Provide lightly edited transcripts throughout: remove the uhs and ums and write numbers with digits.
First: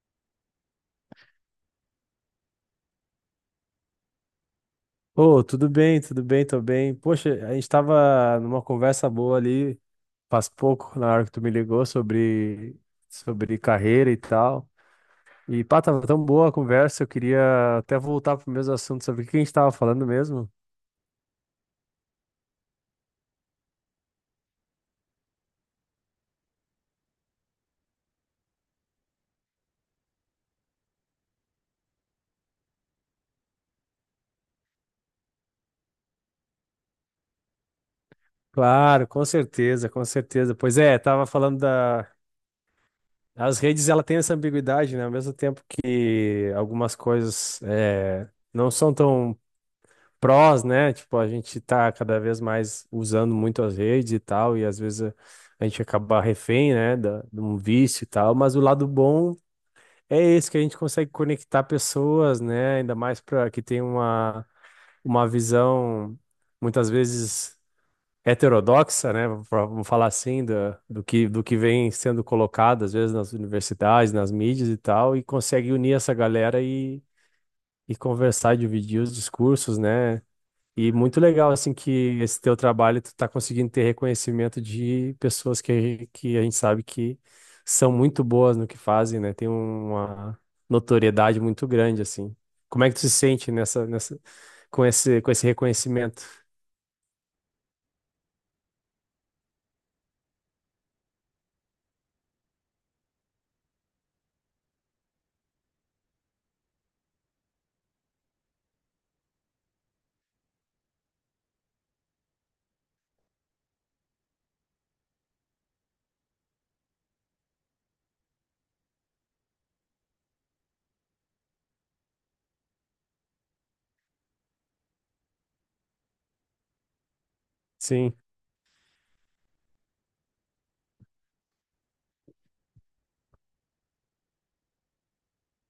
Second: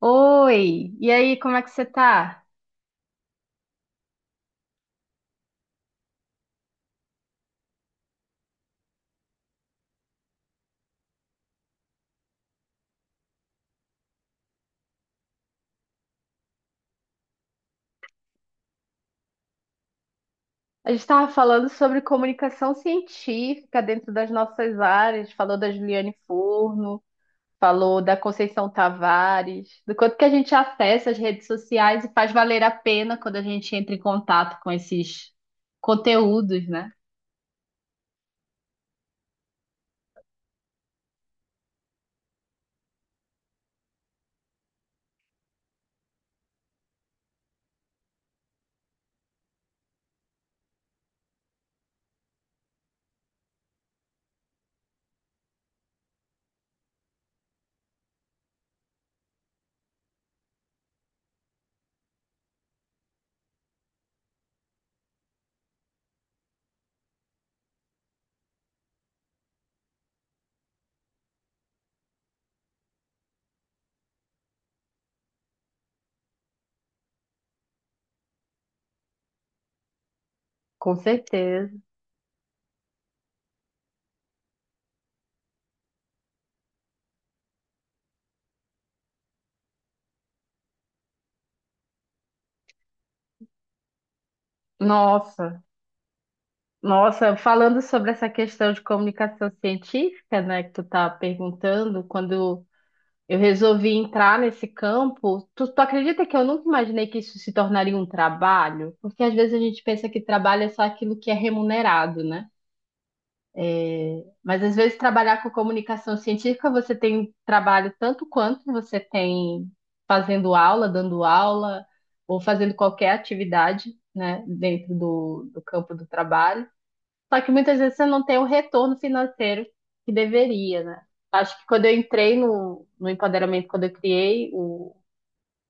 Oi, e aí, como é que você tá? Ô, tudo bem, tô bem. Poxa, a gente tava numa conversa boa ali faz pouco, na hora que tu me ligou, sobre carreira e tal. E pá, tava tão boa a conversa, eu queria até voltar pro mesmo assunto sobre o que a gente tava falando mesmo. A gente estava falando sobre comunicação científica dentro das nossas áreas, falou da Juliane Furno, falou da Conceição Tavares, do quanto que a gente acessa as redes sociais e faz valer a pena quando a gente entra em contato com esses conteúdos, né? Claro, com certeza, com certeza. Pois é, tava falando da. As redes, ela tem essa ambiguidade, né? Ao mesmo tempo que algumas coisas não são tão prós, né? Tipo, a gente tá cada vez mais usando muito as redes e tal, e às vezes a gente acaba refém, né, da, de um vício e tal, mas o lado bom é esse, que a gente consegue conectar pessoas, né? Ainda mais para que tem uma visão muitas vezes heterodoxa, né? Vamos falar assim, do, do que vem sendo colocado às vezes nas universidades, nas mídias e tal, e consegue unir essa galera e conversar, dividir os discursos, né? E Com muito legal, certeza. assim, que esse teu trabalho tu tá conseguindo ter reconhecimento de pessoas que a gente sabe que são muito boas no que fazem, né? Tem uma notoriedade muito grande, assim. Como é que tu se sente com com esse Nossa, reconhecimento? nossa, falando sobre essa questão de comunicação científica, né, que tu tá perguntando, quando eu resolvi entrar nesse campo. Tu acredita que eu nunca imaginei que isso se tornaria um trabalho? Porque às vezes a gente pensa que trabalho é só aquilo que é remunerado, né? Mas às vezes trabalhar com comunicação científica, você tem trabalho tanto quanto você tem fazendo aula, dando aula, ou fazendo qualquer atividade, né, dentro do campo do trabalho. Só que muitas vezes você Sim, não tem o retorno financeiro que deveria, né? Acho que quando eu entrei no empoderamento, quando eu criei o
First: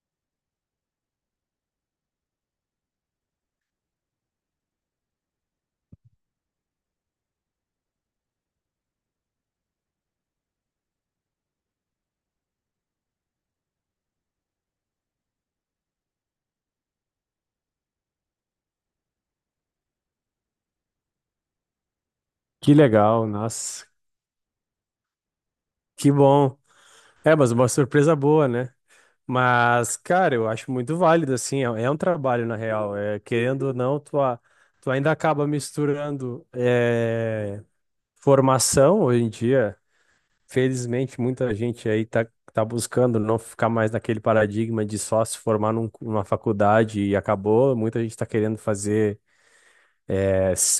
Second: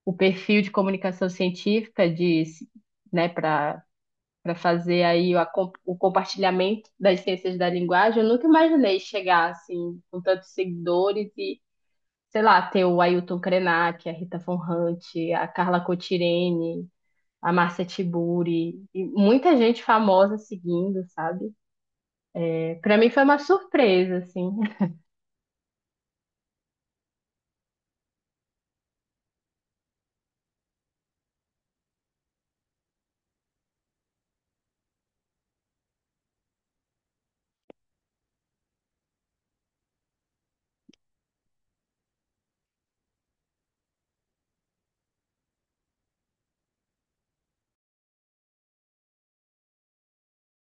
o perfil de comunicação científica de, né, para fazer aí o, o compartilhamento das ciências da linguagem, eu nunca imaginei chegar assim com tantos seguidores e, sei lá, ter o Ailton Krenak, a Rita Von Hunt, a Carla Cotirene, a Márcia Tiburi, e muita gente famosa seguindo, sabe? que Para mim foi legal, uma nossa, surpresa, assim. que bom. É, mas uma surpresa boa, né? Mas, cara, eu acho muito válido, assim, é um trabalho, na real. É, querendo ou não, tu ainda acaba misturando formação hoje em dia. Felizmente, muita gente aí tá buscando não ficar mais naquele paradigma de só se formar numa faculdade e acabou. Muita gente tá querendo fazer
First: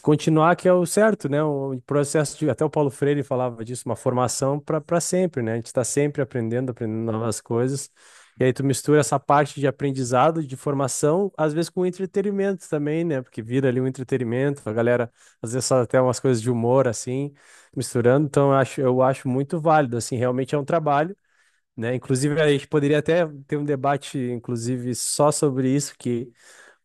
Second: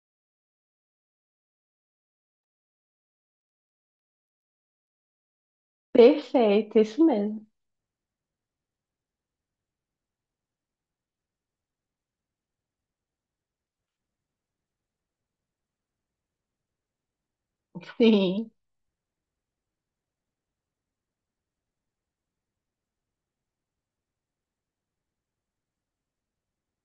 continuar que é o certo, né? O processo de, até o Paulo Freire falava disso, uma formação para sempre, né? A gente está sempre aprendendo, Perfeito, isso aprendendo novas mesmo. coisas. E aí tu mistura essa parte de aprendizado, de formação, às vezes com entretenimento também, né? Porque vira ali um entretenimento, a galera às vezes faz até umas coisas de humor assim, misturando. Então Sim, eu acho muito válido, assim, realmente é um trabalho, né? Inclusive a gente poderia até ter um debate, inclusive, só sobre isso, que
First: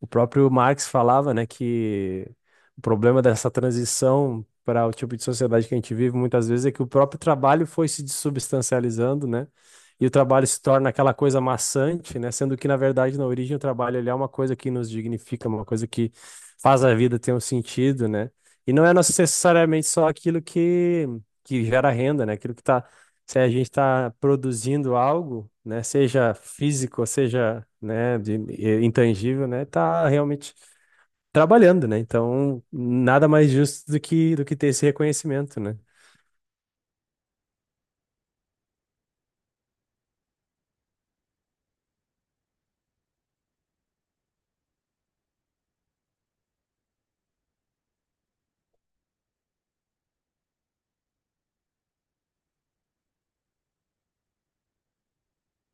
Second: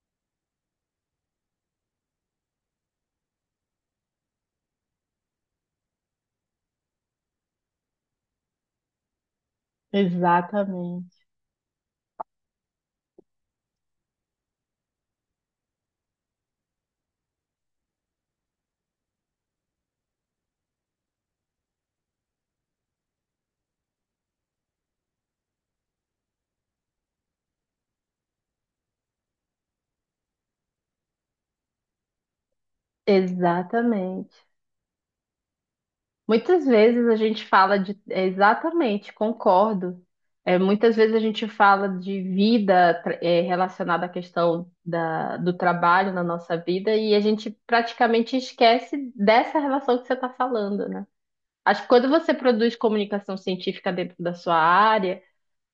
o próprio Marx falava, né, que o problema dessa transição para o tipo de sociedade que a gente vive muitas vezes é que o próprio trabalho foi se dessubstancializando, né? E o trabalho se torna aquela exatamente. coisa maçante, né? Sendo que, na verdade, na origem, o trabalho ele é uma coisa que nos dignifica, uma coisa que faz a vida ter um sentido, né? E não é necessariamente só aquilo que gera renda, né? Aquilo que está se a gente está produzindo algo, né, seja físico, seja, né, intangível, né, tá realmente trabalhando, né? Então, nada mais justo do que Exatamente. Ter esse reconhecimento, né? Muitas vezes a gente fala de. Exatamente, concordo. É, muitas vezes a gente fala de vida relacionada à questão da, do trabalho na nossa vida e a gente praticamente esquece dessa relação que você está falando, né? Acho que quando você produz comunicação científica dentro da sua área,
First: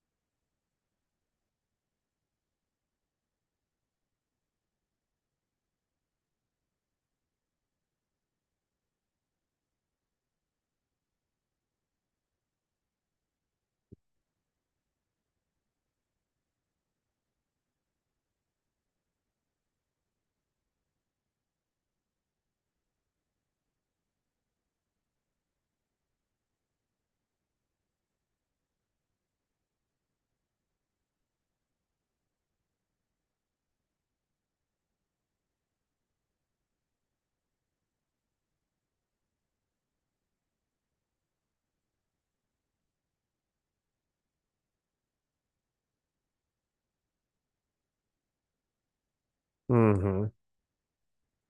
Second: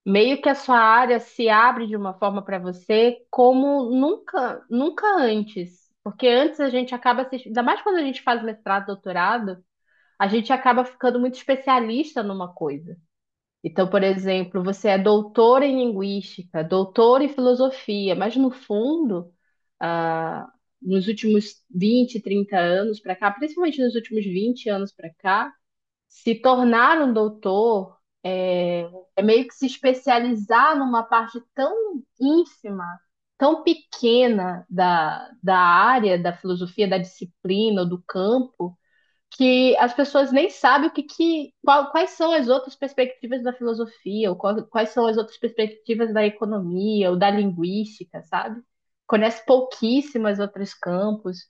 meio que a sua área se abre de uma forma para você como nunca, nunca antes. Porque antes a gente acaba se, ainda mais quando a gente faz mestrado, doutorado, a gente acaba ficando muito especialista numa coisa. Então, por exemplo, você é doutor em linguística, doutor em filosofia, mas no fundo, ah, nos últimos 20, 30 anos para cá, principalmente nos últimos 20 anos para cá, se tornar um doutor é, é meio que se especializar numa parte tão ínfima, tão pequena da área, da filosofia, da disciplina ou do campo, que as pessoas nem sabem o que, que qual- quais são as outras perspectivas da filosofia, ou quais são as outras perspectivas da economia ou da linguística, sabe? Conhece Uhum. pouquíssimas outros campos.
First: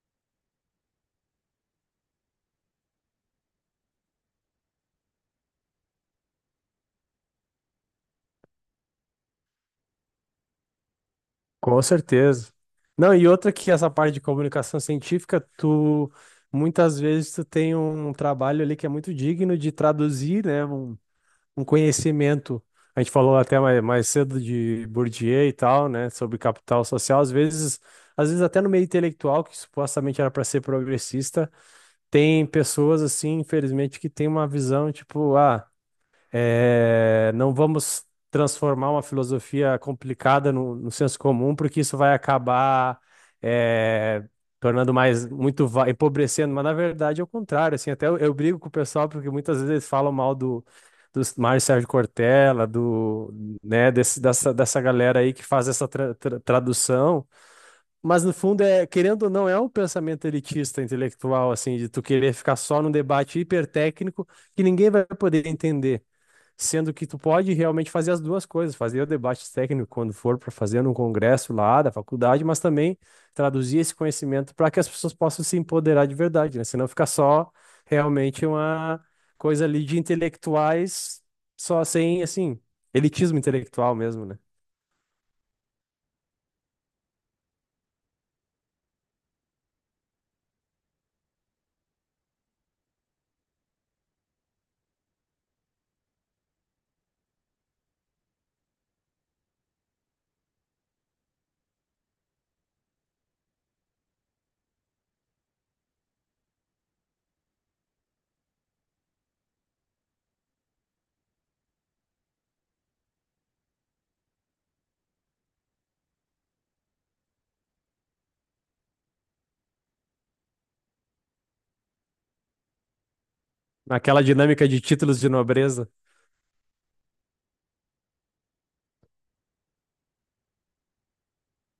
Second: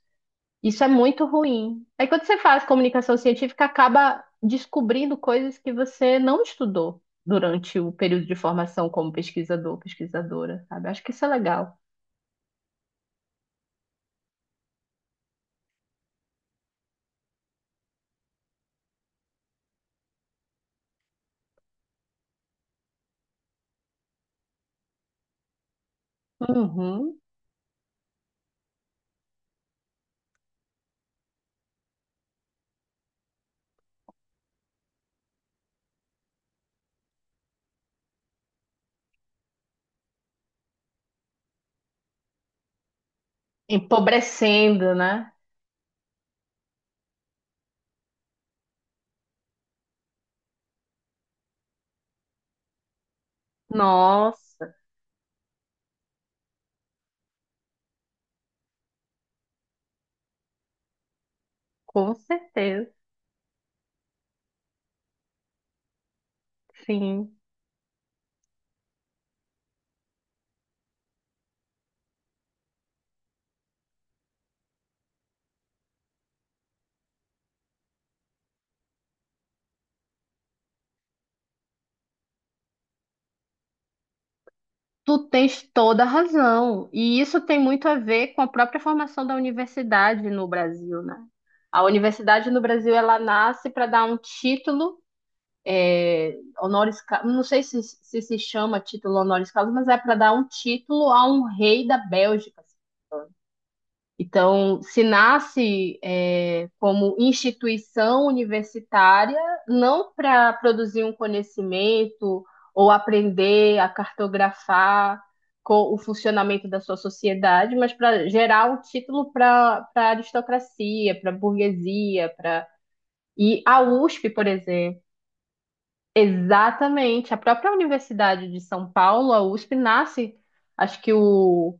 Isso é muito ruim. Aí quando você faz comunicação científica, acaba descobrindo coisas que você não estudou durante o período de formação como pesquisador, pesquisadora, sabe? Acho que isso é legal. Com certeza. Não, e outra que essa parte de comunicação científica, tu muitas vezes tu tem um trabalho ali que é muito digno de traduzir, né, um conhecimento. A gente falou até mais cedo de Bourdieu e tal, né, sobre capital Uhum. social. Às vezes até no meio intelectual, que supostamente era para ser progressista, tem pessoas assim, infelizmente, que tem uma visão tipo, ah, é, não vamos transformar uma filosofia complicada no senso comum, porque isso vai acabar é, Empobrecendo, tornando mais né? Empobrecendo, mas na verdade é o contrário. Assim, eu brigo com o pessoal porque muitas vezes eles falam mal do, do Mário Sérgio Cortella, do, né, Nossa, dessa galera aí que faz essa tradução. Mas no fundo é, querendo ou não, é um pensamento elitista intelectual, assim, de tu com querer ficar só num certeza. debate hipertécnico que ninguém vai poder entender. Sendo que tu Sim. pode realmente fazer as duas coisas, fazer o debate técnico quando for para fazer num congresso lá da faculdade, mas também traduzir esse conhecimento para que as pessoas possam se empoderar de verdade, né? Senão fica só realmente uma coisa ali de intelectuais, só sem, assim, elitismo intelectual mesmo, né? Tu tens toda a razão. E isso tem muito a ver com a própria formação da universidade no Brasil, né? A universidade no Brasil, ela nasce para dar um título é, honoris causa, não sei se se chama título honoris causa, mas é para dar um título a um rei da Bélgica, assim. Então, se nasce, como instituição universitária, não para produzir um conhecimento ou aprender a cartografar o funcionamento da sua sociedade, mas para gerar um título para a aristocracia, para a burguesia, para e a Naquela USP, por dinâmica de exemplo. títulos de nobreza. Exatamente, a própria Universidade de São Paulo, a USP, nasce, acho que o,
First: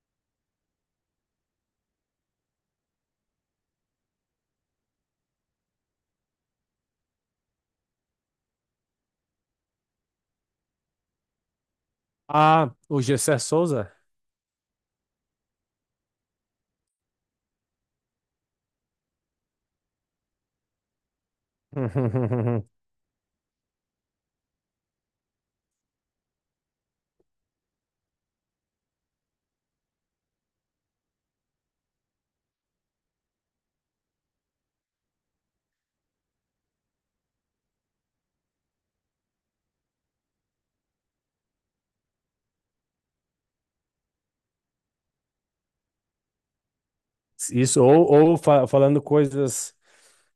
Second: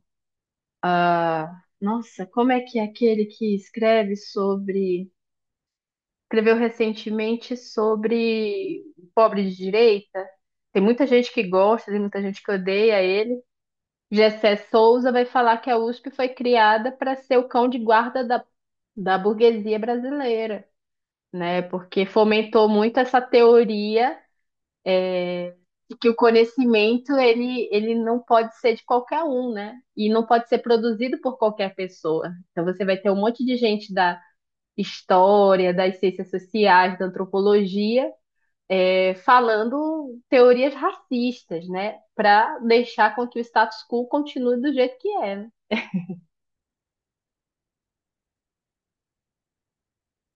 nossa, como é que é aquele que escreve sobre, escreveu recentemente sobre o pobre de direita? Tem muita gente que gosta, tem muita gente que Ah, odeia o Gessé ele. Souza? Gessé Souza vai falar que a USP foi criada para ser o cão de guarda da, da burguesia brasileira, né? Porque fomentou muito essa teoria de que o conhecimento ele não pode ser de qualquer um, né? E não pode ser produzido por qualquer pessoa. Então você vai ter um monte de gente da história, das ciências sociais, da antropologia, falando teorias racistas, né? Para deixar com que o status quo continue do jeito que é, né? Isso, ou falando coisas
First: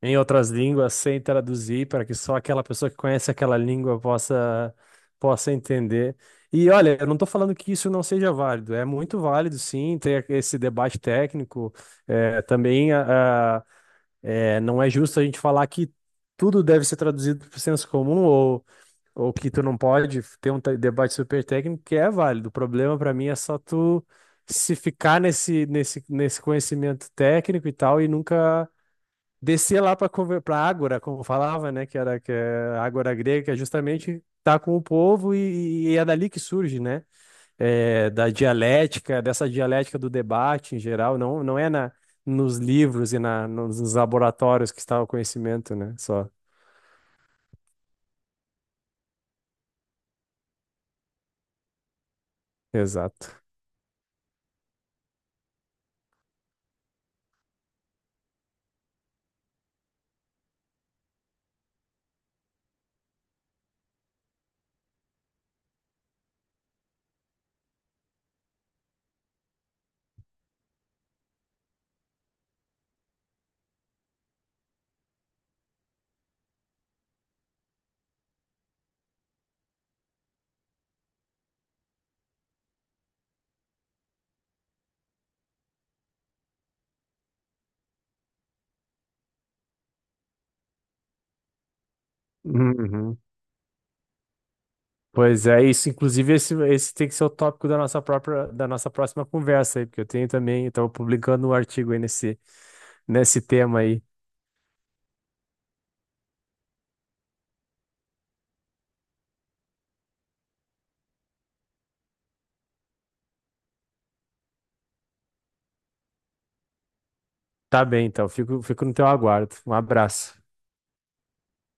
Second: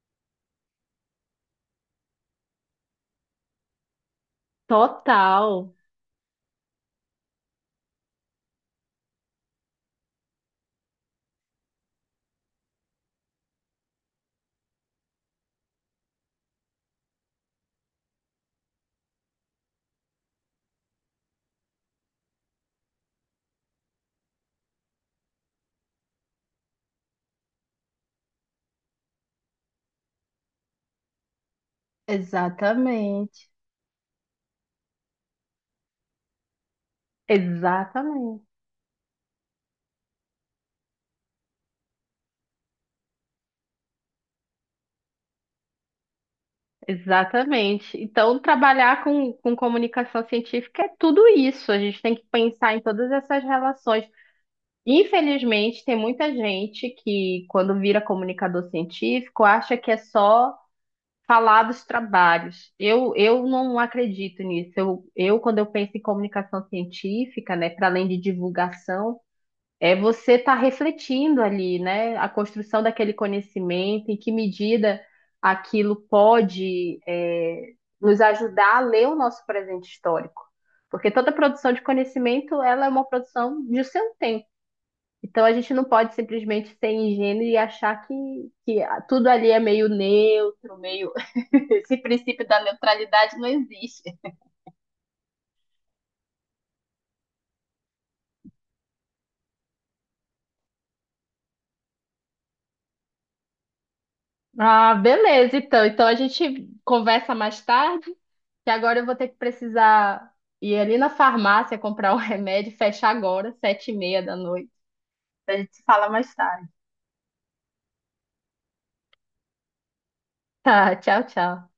em outras línguas sem traduzir, para que só aquela pessoa que conhece aquela língua possa Total. entender. E olha, eu não estou falando que isso não seja válido, é muito válido sim ter esse debate técnico. É, também não é justo a gente falar que tudo deve ser traduzido para o senso comum ou que tu não pode ter um debate super técnico que é válido. O problema para mim é só tu se ficar nesse conhecimento técnico e tal e nunca descer lá para ágora, como falava, né, que é ágora grega, Exatamente. que é justamente estar com o povo e é dali que surge, né? É, da Exatamente, dialética, dessa dialética do debate em geral, não é na nos livros e nos laboratórios que está o conhecimento, né? Só. exatamente. Então, trabalhar com comunicação científica é tudo isso. A gente tem que pensar em todas Exato. essas relações. Infelizmente, tem muita gente que, quando vira comunicador científico, acha que é só falar dos trabalhos. Eu não acredito nisso. Quando eu penso em comunicação científica, né, para além de divulgação, é você estar refletindo ali, né, a construção daquele conhecimento, em que medida aquilo pode, nos ajudar a ler o nosso presente histórico. Porque toda produção de conhecimento, ela é uma produção de seu tempo. Então a gente não pode simplesmente ser ingênuo e achar que tudo ali é meio neutro, meio. Esse princípio da Uhum. neutralidade não existe. Pois é, isso. Inclusive, esse tem que ser o tópico da nossa própria, da nossa próxima conversa aí, porque eu tenho também, eu estava publicando um artigo aí nesse tema aí. Ah, beleza, então. Então a gente conversa mais tarde, que agora eu vou ter que precisar ir ali na farmácia comprar um remédio, fecha agora, 19:30 da noite. A gente se fala mais tarde. Tá bem, então. Fico no teu aguardo. Um abraço. Tá, tchau, tchau.